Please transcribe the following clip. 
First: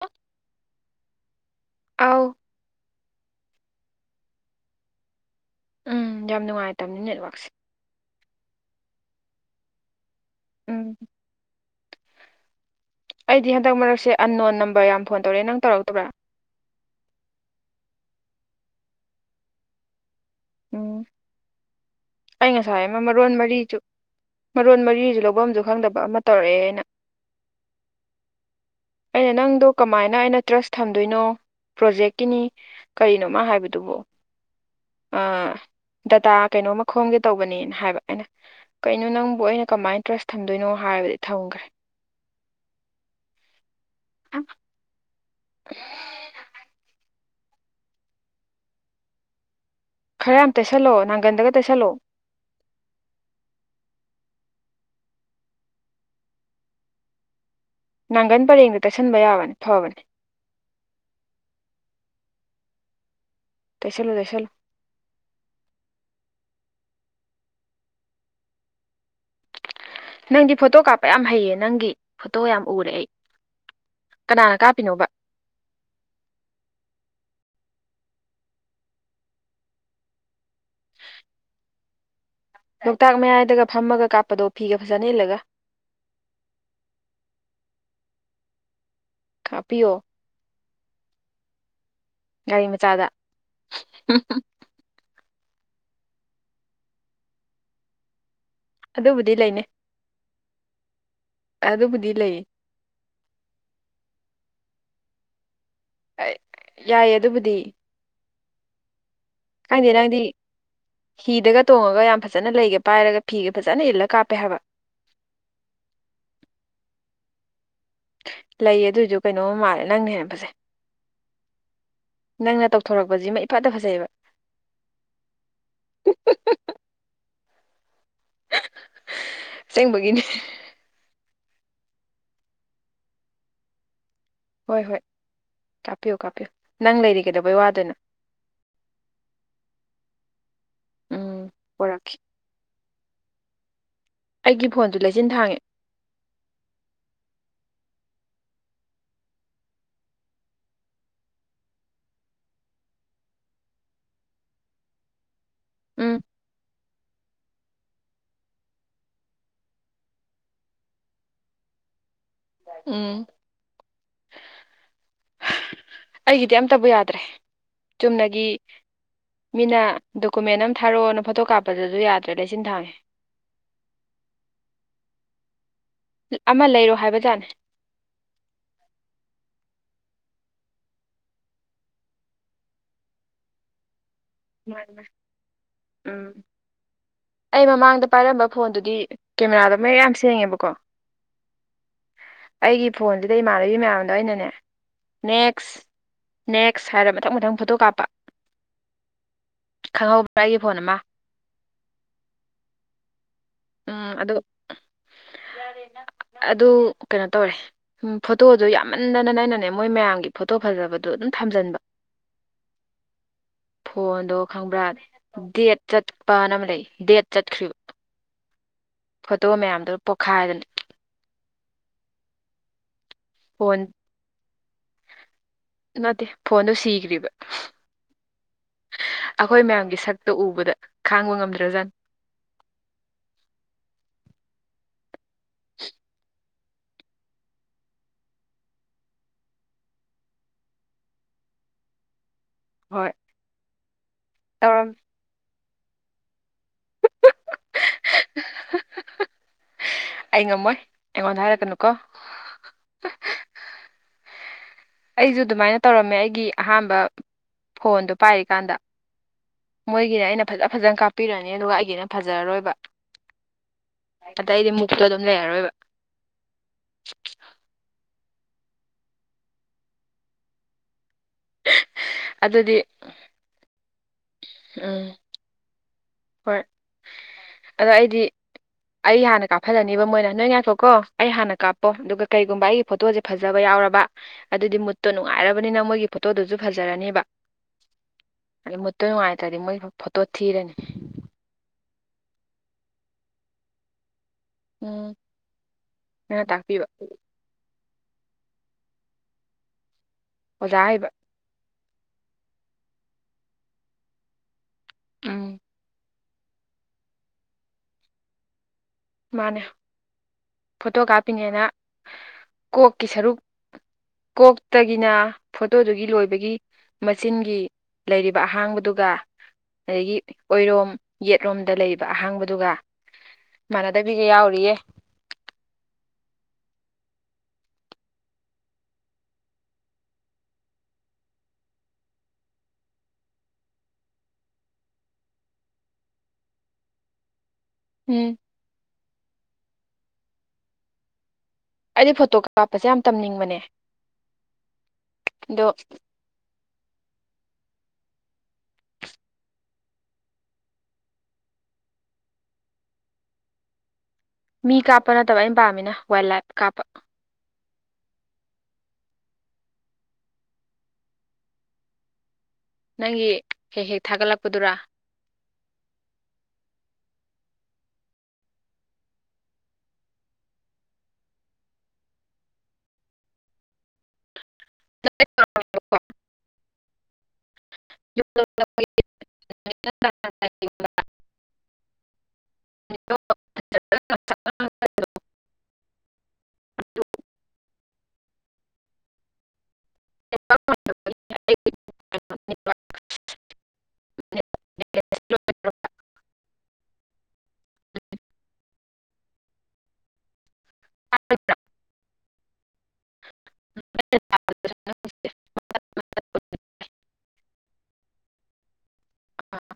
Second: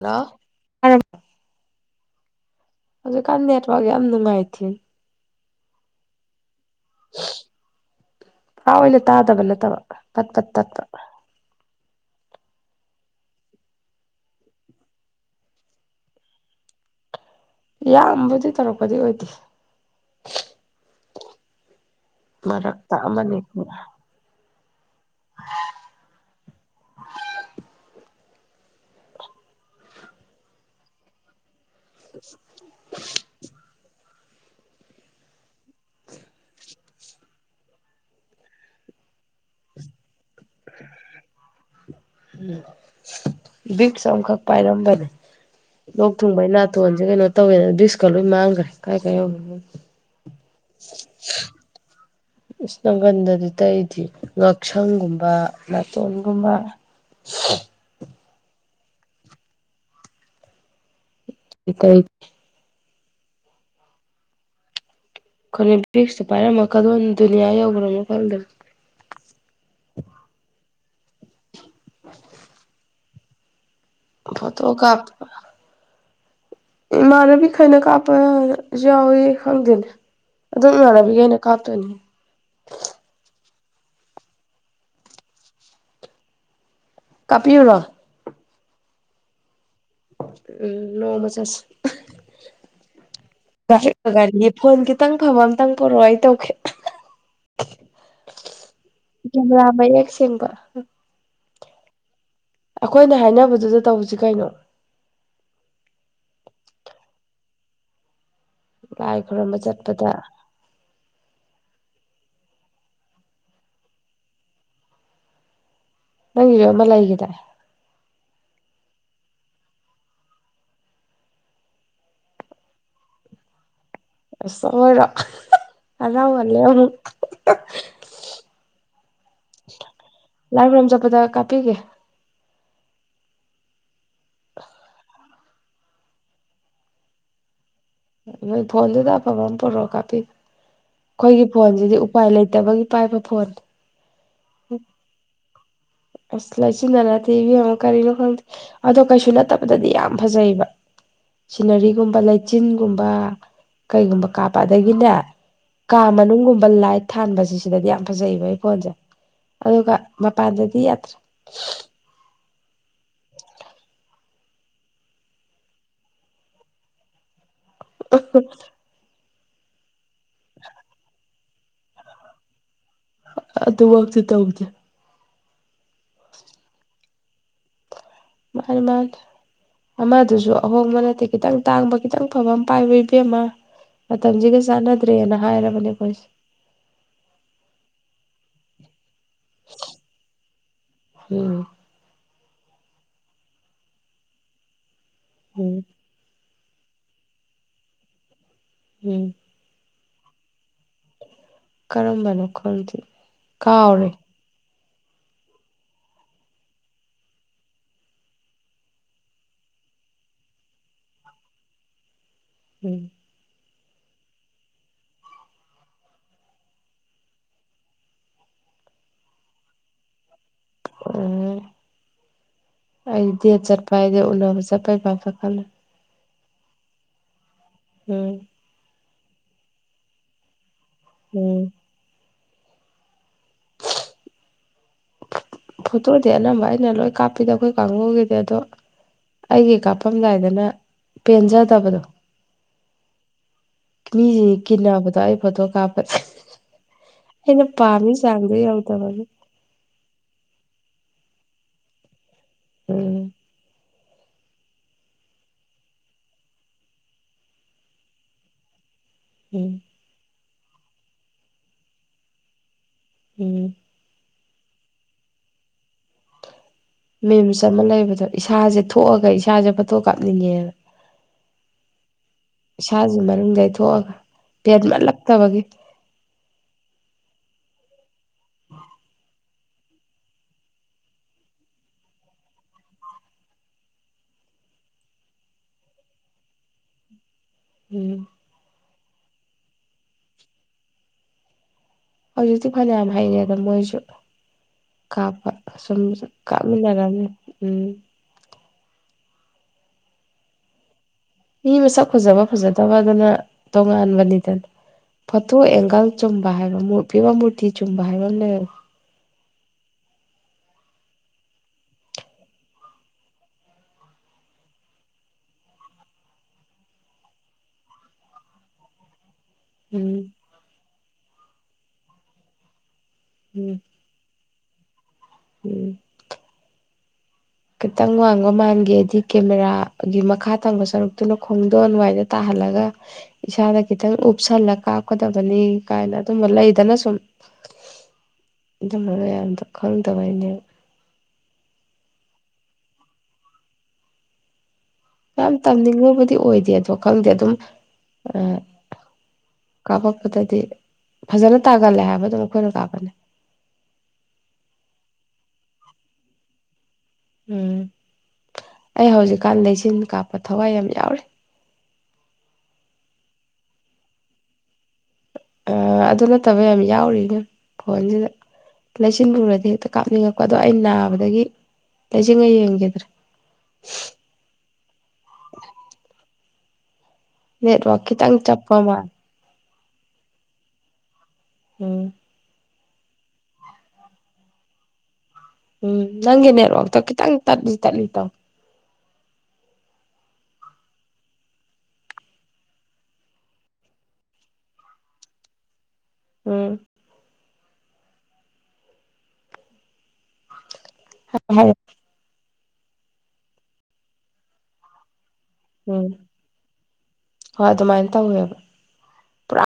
ꯍꯜꯂ ꯇꯥꯔꯕꯣ ꯑꯥꯎ ꯍꯧꯖꯤꯛꯀꯥꯟ ꯅꯦꯗꯋꯥꯛ ꯌꯥꯝꯅ ꯅꯨꯡꯥꯏꯇꯦ ꯎꯝ ꯌꯥꯝ ꯅꯨꯡꯉꯥꯏꯇꯕꯅꯤ ꯅꯦꯠꯋꯥꯛꯁꯦ ꯄꯨꯝ ꯑꯣꯏꯅ ꯇꯥꯗꯕ ꯅꯠꯇꯕ ꯄꯠ ꯄꯠ ꯎꯝ ꯇꯠꯄ ꯑꯩꯗꯤ ꯍꯟꯗꯛ ꯃꯔꯛꯁꯦ ꯑꯟ ꯅꯣꯟ ꯅꯝꯕꯔ ꯌꯥꯝꯅ ꯐꯣꯟ ꯇꯧꯔꯛꯑꯦ ꯅꯪ ꯇꯧꯔꯛꯇꯕ꯭ꯔꯥ ꯌꯥꯝꯕꯨꯗꯤ ꯇꯧꯔꯛꯄꯗꯤ ꯑꯣꯏꯗꯦ ꯑꯣꯝ ꯑꯩ ꯉꯁꯥꯏ ꯃꯔꯛꯇ ꯃꯃꯥꯣꯟ ꯑꯃꯅꯤ ꯃꯔꯤꯁꯨ ꯃꯔꯣꯟ ꯃꯔꯤꯁꯨ ꯂꯧꯐꯝꯁꯨ ꯈꯪꯗꯕ ꯑꯃ ꯇꯧꯔꯛꯑꯦ ꯍꯥꯏꯅ ꯑꯩꯅ ꯅꯪꯗꯣ ꯀꯃꯥꯏꯅ ꯑꯩꯅ ꯇ꯭ꯔꯁ ꯊꯝꯗꯣꯏꯅꯣ ꯄ꯭ꯔꯣꯖꯦꯛꯀꯤꯅꯤ ꯀꯔꯤꯅꯣꯃ ꯍꯥꯏꯕꯗꯨꯕꯨꯣ ꯗꯇꯥ ꯀꯩꯅꯣꯃ ꯈꯣꯝꯒꯦ ꯇꯧꯕꯅꯦꯅ ꯍꯥꯏꯕ ꯑꯩꯅ ꯀꯩꯅꯣ ꯅꯪꯕꯨ ꯑꯩꯅ ꯀꯃꯥꯏꯅ ꯇ꯭ꯔꯁ ꯊꯝꯗꯣꯏꯅꯣ ꯍꯥꯏꯕꯗꯤ ꯊꯝꯈ꯭ꯔꯦ ꯕꯤꯛꯁꯈꯛ ꯄꯥꯏꯔꯝꯕꯝꯕꯅꯦ ꯂꯣꯛ ꯊꯨꯡꯕꯩ ꯅꯥꯇꯣꯟꯁꯦ ꯀꯩꯅꯣ ꯇꯧꯋꯦꯅ ꯭ꯁꯀ ꯂꯣꯏ ꯃꯥꯡꯈ꯭ꯔꯦ ꯀꯥꯏ ꯀꯥꯏ ꯌꯧ ꯈꯔ ꯌꯥꯝ ꯇꯩꯁꯜꯂꯛꯑꯣ ꯅꯅꯥꯒꯟꯗꯒ ꯇꯩꯁꯜꯂꯛꯑꯣ ꯏꯁꯅꯥꯀꯟꯗꯗꯤ ꯇꯩꯗꯤ ꯉꯛꯁꯪꯒꯨꯝꯕ ꯅꯥꯇꯣꯟꯒꯨꯝꯕ [inaudible] ꯅꯥꯒꯟ ꯄꯔꯦꯡꯗ ꯇꯩꯁꯟꯕ ꯌꯥꯕꯅꯤ ꯐꯕꯅꯦ [unintelligible] ꯇꯁꯜ ꯇꯁꯣ ꯑꯩꯈꯣꯏ ꯕ꯭ꯔꯤꯛꯁꯇ ꯄꯥꯏꯔꯝꯃꯜꯣ ꯗꯤꯅꯤꯌꯥ ꯌꯧꯕ꯭ꯔꯣ ꯃꯈꯜꯗ ꯅꯪꯗꯤ ꯐꯣꯇꯣ ꯀꯥꯞꯄ ꯌꯥꯝ ꯍꯩꯌꯦ ꯅꯪꯒꯤ ꯐꯣꯇꯣ ꯌꯥꯝ ꯎꯔꯦ ꯑꯩ ꯀꯅꯥꯅ ꯐꯣꯇꯣ ꯀꯥꯞꯄꯤꯅꯣꯕ ꯏꯃꯥꯅꯕꯤ ꯈꯅ ꯀꯥꯞꯄ ꯌꯥꯎꯏ ꯈꯪꯗꯦꯅꯦ ꯑꯗꯨꯝ ꯏꯥꯟꯅꯕꯤꯒꯩꯅ ꯀꯥꯞꯇꯣꯏꯅꯤ ꯂꯣꯛꯇꯥꯛ ꯃꯌꯥꯏꯗꯒ ꯐꯝꯃꯒ ꯀꯥꯞꯄꯗꯣ ꯐꯤꯒ ꯐꯖꯅ ꯏꯜꯂꯒ ꯀꯥꯞꯄꯤꯔꯨꯔꯣ ꯀꯥꯞ ꯎꯝ ꯅꯣꯡꯃ ꯆꯁ ꯒꯥꯔꯤ ꯃꯆꯥꯗ [unintelligible] ꯐꯣꯟ ꯈꯤꯇꯪ ꯐꯕ ꯑꯃꯇꯪ ꯄꯔꯛꯑꯣ ꯑꯩ ꯇꯧꯒꯦ ꯑꯗꯨꯕꯨꯗꯤ ꯂꯩꯅꯦ ꯀꯦꯃꯦꯔꯥ ꯃꯌꯦꯛ ꯁꯦꯡꯕ ꯑꯗꯨꯕꯨꯗꯤ ꯂꯩ ꯑꯩꯈꯣꯏꯅ ꯍꯥꯏꯅꯕꯗꯨꯗ ꯇꯧꯕꯁꯤ ꯀꯩꯅꯣ ꯌꯥꯏꯌꯦ ꯑꯗꯨꯕꯨꯗꯤ ꯂꯥꯏ ꯈꯨꯔꯝꯕ ꯈꯪꯗꯦ ꯆꯠꯄꯗ ꯅꯪꯗꯤ ꯍꯤꯗꯒ ꯇꯣꯡꯉꯒ ꯌꯥꯝ ꯐꯖꯅ ꯂꯩꯒꯦ ꯄꯥꯏꯔꯒ ꯐꯤꯒ ꯐꯖꯅ ꯏꯜꯂꯥ ꯀꯥꯞꯄꯦ ꯍꯥꯏꯕ ꯅꯪꯒꯤꯁꯨ ꯑꯃ ꯂꯩꯈꯤꯗꯥꯢ ꯂꯩꯌꯦ ꯑꯗꯨꯑꯣꯏꯁꯨ ꯀꯩꯅꯣꯝ ꯃꯥꯜꯂꯦ ꯅꯪꯅ ꯍꯦꯟꯅ ꯐꯥꯒꯩ ꯅꯪꯅ ꯇꯧꯊꯣꯔꯛꯄꯁꯤꯃ ꯏꯐꯠꯇ ꯐꯖꯩꯑꯦꯕ ꯆꯠꯂꯣꯗꯥ ꯍꯥꯔꯥꯎ ꯍꯜꯂꯦ ꯑꯃꯨꯛ ꯑꯁꯦꯡꯕꯒꯤꯅꯦ ꯂꯥꯏꯕꯔꯣꯝꯕ ꯆꯠꯄꯥꯗ ꯀꯥꯞꯄꯤꯒꯦ ꯍꯣꯏ ꯍꯣꯏ ꯀꯥꯞꯄꯤꯌꯨ ꯀꯥꯞꯄꯤꯌꯨ ꯅꯪ ꯂꯩꯔꯤ ꯀꯩꯗꯧꯕꯩ ꯋꯥꯗꯣꯢꯅꯣ ꯅꯣꯏ ꯐꯣꯟꯗꯨꯗ ꯑꯐꯕ ꯑꯃ ꯄꯨꯔꯛꯑꯣ ꯀꯥꯞꯄꯤꯒꯦ ꯎꯝ ꯑꯩꯈꯣꯏꯒꯤ ꯐꯣꯟꯁꯤꯗꯤ ꯄꯣꯔꯛꯀꯦ ꯎꯄꯥꯏ ꯂꯩꯇꯕꯒꯤ ꯄꯥꯏꯕ ꯐꯣꯟ ꯑꯩꯒꯤ ꯐꯣꯟꯗꯨꯣ ꯂꯩꯆꯤꯟ ꯊꯥꯡꯉꯦ ꯑꯁ ꯂꯩꯆꯤꯟꯗ ꯅꯠꯇꯦ ꯀꯔꯤꯅꯣ ꯈꯪꯗꯦ ꯑꯗꯣ ꯀꯩꯁꯨ ꯅꯠꯇꯕꯗꯗꯤ ꯌꯥꯝ ꯐꯖꯩꯕ ꯁꯤꯅꯔꯤꯒꯨꯝꯕ ꯂꯩꯆꯤꯟꯒꯨꯝꯕ ꯀꯩꯒꯨꯝꯕ ꯀꯥꯞꯄ ꯑꯗꯥꯒꯤꯅꯦ ꯀꯥ ꯎꯝ ꯃꯅꯨꯡꯒꯨꯝꯕ ꯂꯥꯏꯠ ꯊꯥꯟꯕꯁꯤ ꯁꯤꯗꯗꯤ ꯌꯥꯝ ꯐꯖꯩꯌꯦꯕ ꯑꯩ ꯐꯣꯟꯁꯦ ꯑꯗꯨꯒ ꯃꯄꯥꯟꯗꯗꯤ ꯌꯥꯇ꯭ꯔꯦ ꯎꯝ ꯑꯩꯒꯤꯗꯤ ꯑꯝꯇꯕꯨ ꯌꯥꯗ꯭ꯔꯦ ꯆꯨꯝꯅꯒꯤ ꯃꯤꯅ ꯗꯣꯀꯨꯃꯦꯟ ꯑꯃ ꯊꯥꯔꯛꯑꯣꯅ ꯐꯣꯇꯣ ꯀꯥꯞꯄꯗꯨꯁꯨ ꯌꯥꯗ꯭ꯔꯦ ꯂꯩꯆꯤꯟ ꯊꯥꯡꯉꯦ ꯑꯗꯨꯃꯛꯇꯤ ꯇꯧꯗꯦ ꯑꯃ ꯂꯩꯔꯣ ꯍꯥꯏꯕꯖꯥꯠꯅꯦ ꯃꯥꯅꯦ ꯃꯥꯅꯦ ꯑꯃꯗꯨꯁꯨ ꯑꯍꯣꯡꯕ ꯅꯠꯇꯦ ꯈꯤꯇꯪ ꯇꯥꯡꯕ ꯈꯤꯇꯪ ꯐꯕ ꯑꯃ ꯄꯥꯏꯌꯣ ꯏꯕꯦꯝꯃ ꯃꯇꯝꯁꯤꯒ ꯆꯥꯟꯅꯗ꯭ꯔꯦꯅ ꯍꯥꯏꯔꯕꯅꯦ ꯑꯩꯈꯣꯏꯁꯦ ꯎꯝ ꯑꯩ ꯃꯃꯥꯡꯗ ꯄꯥꯏꯔꯝꯕ ꯐꯣꯟꯗꯨꯗꯤ ꯀꯦꯃꯦꯔꯥꯗꯣ ꯃꯌꯦꯛ ꯌꯥꯝ ꯁꯦꯡꯉꯦꯕꯀꯣ ꯎꯝ ꯑꯩꯒꯤ ꯐꯣꯟꯁꯤꯗ ꯏꯃꯥꯟꯅꯕꯤ ꯃꯌꯥꯝꯗꯣ ꯑꯩꯅꯅꯦ ꯅꯦꯛꯁ ꯎꯝ ꯅꯦꯛꯁ ꯍꯥꯏꯔ ꯃꯊꯪ ꯃꯊꯪ ꯐꯣꯇꯣ ꯀꯥꯞꯄ ꯎꯝ ꯈꯪꯍꯧꯕ꯭ꯔꯥ ꯑꯩꯒꯤ ꯐꯣꯟ ꯑꯃ ꯀꯔꯝꯕꯅꯣ ꯈꯪꯗꯦ ꯎꯝ ꯀꯥꯎꯔꯦ ꯑꯗꯨ [inaudible] ꯑꯗꯨ ꯀꯩꯅꯣ ꯇꯧꯔꯦ ꯎꯝ ꯐꯣꯇꯣꯗꯨ ꯌꯥꯝꯃꯟꯗꯥꯅꯥꯅꯦ ꯃꯣꯏ ꯃꯌꯥꯝꯒꯤ ꯐꯣꯇꯣ ꯐꯖꯕꯗꯣ ꯑꯗꯨꯝ ꯊꯝꯖꯟꯕ ꯎꯝ ꯐꯣꯟꯗꯣ ꯈꯪꯕ꯭ꯔꯥ ꯗꯦꯠ ꯆꯠꯄꯅ ꯑꯃ ꯂꯩ ꯗꯦꯠ ꯆꯠꯈ꯭ꯔꯤꯕ ꯐꯣꯇꯣ ꯃꯌꯥꯝꯗꯨ ꯄꯣꯛꯈꯥꯏꯗꯅꯤ ꯎ ꯑꯩꯗꯤ ꯗꯦꯠ ꯐꯣꯟ ꯆꯠꯄ ꯍꯥꯏꯗꯤ ꯎꯅꯕ ꯆꯠꯄꯩ ꯕꯥꯞꯇꯥ ꯈꯜꯂꯤ ꯅꯠꯇꯦ ꯐꯣꯟꯗꯣ ꯁꯤꯈ꯭ꯔꯤꯕ ꯎꯝ ꯑꯩꯈꯣꯏ ꯃꯌꯥꯝꯒꯤ ꯁꯛꯇ ꯎꯕꯗ ꯈꯥꯡꯕ ꯎꯝ ꯉꯝꯗ꯭ꯔ ꯖꯥꯠ ꯐꯣꯇꯣꯗꯤ ꯑꯅꯝꯕ ꯑꯩꯅ ꯂꯣꯏ ꯀꯥꯞꯄꯤꯗ ꯑꯩꯈꯣꯏ ꯀꯥꯡꯕꯨꯒꯤꯗꯤ ꯑꯗꯣ ꯑꯩꯒꯤ ꯀꯥꯞꯐꯝꯝꯗꯥꯏꯗꯅ ꯄꯦꯟꯖꯗꯕꯗꯣ ꯍꯣꯏ ꯃꯤꯁꯤ ꯇꯧꯔꯝ ꯀꯤꯟꯅꯕꯗ ꯑꯩ ꯐꯣꯇꯣ ꯀꯥꯞꯄꯗꯥ ꯑꯩꯅ ꯄꯥꯝꯃꯤ ꯆꯥꯡꯗꯣ ꯌꯥꯎꯗꯕꯅꯤ ꯑꯩ ꯉꯝꯃꯣꯏ ꯑꯩꯉꯣꯟꯗ ꯍꯥꯏꯔꯛꯀꯅꯨ ꯀꯣ ꯎꯝ ꯑꯩꯁꯨ ꯑꯗꯨꯃꯥꯏꯅ ꯇꯧꯔꯝꯃꯦ ꯑꯩꯒꯤ ꯑꯍꯥꯟꯕ ꯐꯣꯟꯗꯣ ꯄꯥꯏꯔꯤꯀꯥꯟꯗ ꯎꯝ ꯃꯣꯏꯒꯤꯅꯦ ꯑꯩꯅ ꯐꯖ ꯐꯖꯅ ꯀꯥꯞꯄꯤꯔꯅꯤ ꯑꯗꯨꯒ ꯑꯩꯒꯤꯅ ꯐꯖꯔꯔꯣꯏꯕ ꯎꯝ ꯑꯗ ꯑꯩꯗꯤ ꯃꯨꯛꯇꯣ ꯑꯗꯨꯝ ꯂꯩꯔꯔꯣꯏꯕ ꯃꯦꯝꯁ ꯑꯃ ꯂꯩꯕꯗꯣ ꯏꯁꯥꯁꯦ ꯊꯣꯛꯑꯒ ꯏꯁꯥꯁꯦ ꯐꯣꯇꯣ ꯀꯥꯞꯅꯤꯡꯉꯦꯕ ꯑꯗꯨꯗꯤ ꯏꯁꯥꯁꯤ ꯃꯅꯨꯡꯗꯩꯊꯣꯛꯑꯒ ꯎꯝ ꯐꯦꯟꯠꯃꯠꯂꯛꯇꯕꯒꯤ ꯍꯣꯏ ꯑꯗ ꯑꯩꯗꯤ ꯑꯩ ꯍꯥꯟꯅ ꯀꯥꯞꯐꯜꯗꯅꯤꯕ ꯃꯣꯏꯅ ꯅꯣꯏ ꯉꯥꯏꯈꯣꯀꯣ ꯑꯩ ꯍꯥꯟꯅ ꯀꯥꯞꯄꯣ ꯑꯗꯨꯒ ꯀꯩꯒꯨꯝꯕ ꯑꯩ ꯐꯣꯇꯣꯁꯦ ꯐꯖꯕ ꯌꯥꯎꯔꯕ ꯑꯗꯨꯗꯤ ꯃꯨꯠꯇꯣ ꯅꯨꯡꯉꯥꯏꯔꯕꯅꯤꯅ ꯃꯣꯏꯒꯤ ꯐꯣꯇꯣꯗꯨꯁꯨ ꯐꯖꯔꯅꯦꯕ ꯎꯝ ꯑꯗꯨ ꯃꯨꯠꯇꯣꯏ ꯅꯨꯡꯉꯥꯏꯇ꯭ꯔꯗꯤ ꯃꯣꯏ ꯐꯣꯇꯣ ꯊꯤꯔꯅꯤ ꯍꯧꯖꯤꯛꯇꯤ ꯐꯅꯌꯥꯝ ꯍꯩꯔꯦ ꯑꯗ ꯃꯣꯏꯁꯨ ꯎꯝ ꯀꯥꯞꯄ ꯁꯨꯝ ꯅꯪꯅ ꯇꯥꯛꯄꯤꯕ ꯀꯥꯞꯃꯤꯟꯅꯔꯅꯤ ꯎꯝ ꯑꯣꯖꯥ ꯍꯥꯏꯕ ꯃꯤ ꯃꯁꯛ ꯐꯖꯕ ꯐꯖꯗꯕ ꯑꯗꯨꯅ ꯇꯣꯉꯥꯟꯕꯅꯤꯗꯅ ꯐꯣꯇꯣ ꯎꯝ ꯑꯦꯡꯒꯜ ꯆꯨꯝꯕ ꯍꯥꯏꯕ ꯐꯤꯕꯥ ꯃꯨꯔꯇꯤ ꯆꯨꯝꯕ ꯍꯥꯏꯕ ꯑꯃ ꯂꯩ ꯃꯥꯅꯦ ꯐꯣꯇꯣ ꯀꯥꯞꯄꯤꯉꯅ ꯀꯣꯛꯀꯤ ꯁꯔꯨꯛ ꯀꯣꯛꯇꯒꯤꯅ ꯐꯣꯇꯣꯗꯨꯒꯤ ꯂꯣꯏꯕꯒꯤ ꯃꯆꯤꯟꯒꯤ ꯂꯩꯔꯤꯕ ꯑꯍꯥꯡꯕꯗꯨꯒ ꯎꯝ ꯑꯗꯒꯤ ꯑꯣꯏꯔꯣꯝ ꯌꯦꯠꯂꯣꯝꯗ ꯂꯩꯕ ꯑꯍꯥꯡꯕꯗꯨꯒ ꯎꯝ ꯃꯥꯟꯅꯗꯕꯤꯒ ꯌꯥꯎꯔꯤꯌꯦ ꯎꯝ ꯈꯤꯇꯪ ꯋꯥꯡꯕ ꯃꯥꯟꯒꯦꯗꯤ ꯀꯦꯃꯦꯔꯥꯒꯤ ꯃꯈꯥ ꯊꯪꯕ ꯁꯔꯨꯛꯇꯨꯅ ꯈꯣꯡꯗꯣꯟ ꯑꯗꯨꯋꯥꯏꯗ ꯇꯥꯍꯜꯂꯒ ꯏꯁꯥꯗ ꯈꯤꯇꯪ ꯎꯞꯁꯜꯂ ꯀꯥꯞꯀꯗꯕꯅꯤ ꯀꯥꯏꯅ ꯑꯗꯨꯝꯕ ꯂꯩꯗꯅ ꯁꯨꯝ ꯎꯝ ꯑꯗꯨꯅꯔ ꯑꯗ ꯈꯪꯗꯕꯩꯅꯦ ꯑꯩꯗꯤ ꯐꯣꯇꯣ ꯀꯥꯞꯄꯁꯦ ꯌꯥꯝ ꯇꯝꯅꯤꯡꯕꯅꯦ ꯌꯥꯝ ꯑꯗꯣ ꯇꯝꯅꯤꯡꯉꯕꯨꯗꯤ ꯑꯣꯏꯗꯦ ꯑꯗꯣ ꯈꯪꯗꯦ ꯑꯗꯨꯝ ꯑ ꯀꯥꯞꯄꯛꯄꯗꯗꯤ ꯐꯖꯅ ꯇꯥꯒꯜꯂꯦ ꯍꯥꯏꯕ ꯑꯗꯨꯝ ꯑꯩꯈꯣꯏꯅ ꯀꯥꯞꯄꯅꯤ ꯃꯤ ꯀꯥꯞꯄ ꯅꯠꯇꯕ ꯑꯩꯅ ꯄꯥꯝꯃꯤꯅ ꯋꯥꯏꯜ ꯂꯥꯏꯐ ꯀꯥꯞꯄ ꯎꯝ ꯑꯩ ꯍꯧꯖꯤꯛꯀꯥꯟꯗ ꯏꯆꯤꯟ ꯀꯥꯞꯄ ꯊꯋꯥꯏ ꯌꯥꯝ ꯌꯥꯎꯔꯤ ꯅꯪꯒꯤ ꯍꯦꯛ ꯍꯦꯛ ꯊꯥꯒꯠꯂꯛꯄꯗꯨꯔꯥ ꯑ ꯑꯗꯨ ꯅꯠꯇꯕ ꯌꯥꯝ ꯌꯥꯎꯔꯤꯅꯦ ꯐꯣꯟꯁꯤꯗ ꯂꯩꯆꯤꯟꯑꯣꯔꯗꯤ ꯍꯦꯛꯇ ꯀꯥꯞꯅꯤꯡꯉꯛꯄ ꯑꯗꯣ ꯑꯩ ꯅꯥꯕꯗꯒꯤ ꯂꯩꯆꯤꯡꯉ ꯌꯦꯡꯈꯤꯗ꯭ꯔꯥ ꯎ [unintelligible] [unintelligible] ꯅꯦꯠ ꯋꯥꯛ ꯈꯤꯇꯪ ꯆꯞꯄ ꯃꯥ [unintelligible] ꯎꯝ [unintelligible] ꯑꯥꯣ ꯎꯝ ꯅꯪꯒꯤ ꯅꯦꯠꯋꯥꯛ ꯇꯣ ꯈꯤꯇꯪ ꯇꯠꯂꯤ ꯇꯠꯂꯤ ꯇꯧꯏ ꯑꯦ [unintelligible] ꯎꯝ ꯍ [unintelligible] ꯦ [unintelligible] ꯎꯝ ꯍꯣꯏ ꯑꯗꯨꯃꯥꯏꯅ ꯇꯧꯋꯦꯕ ꯄꯨꯔꯥ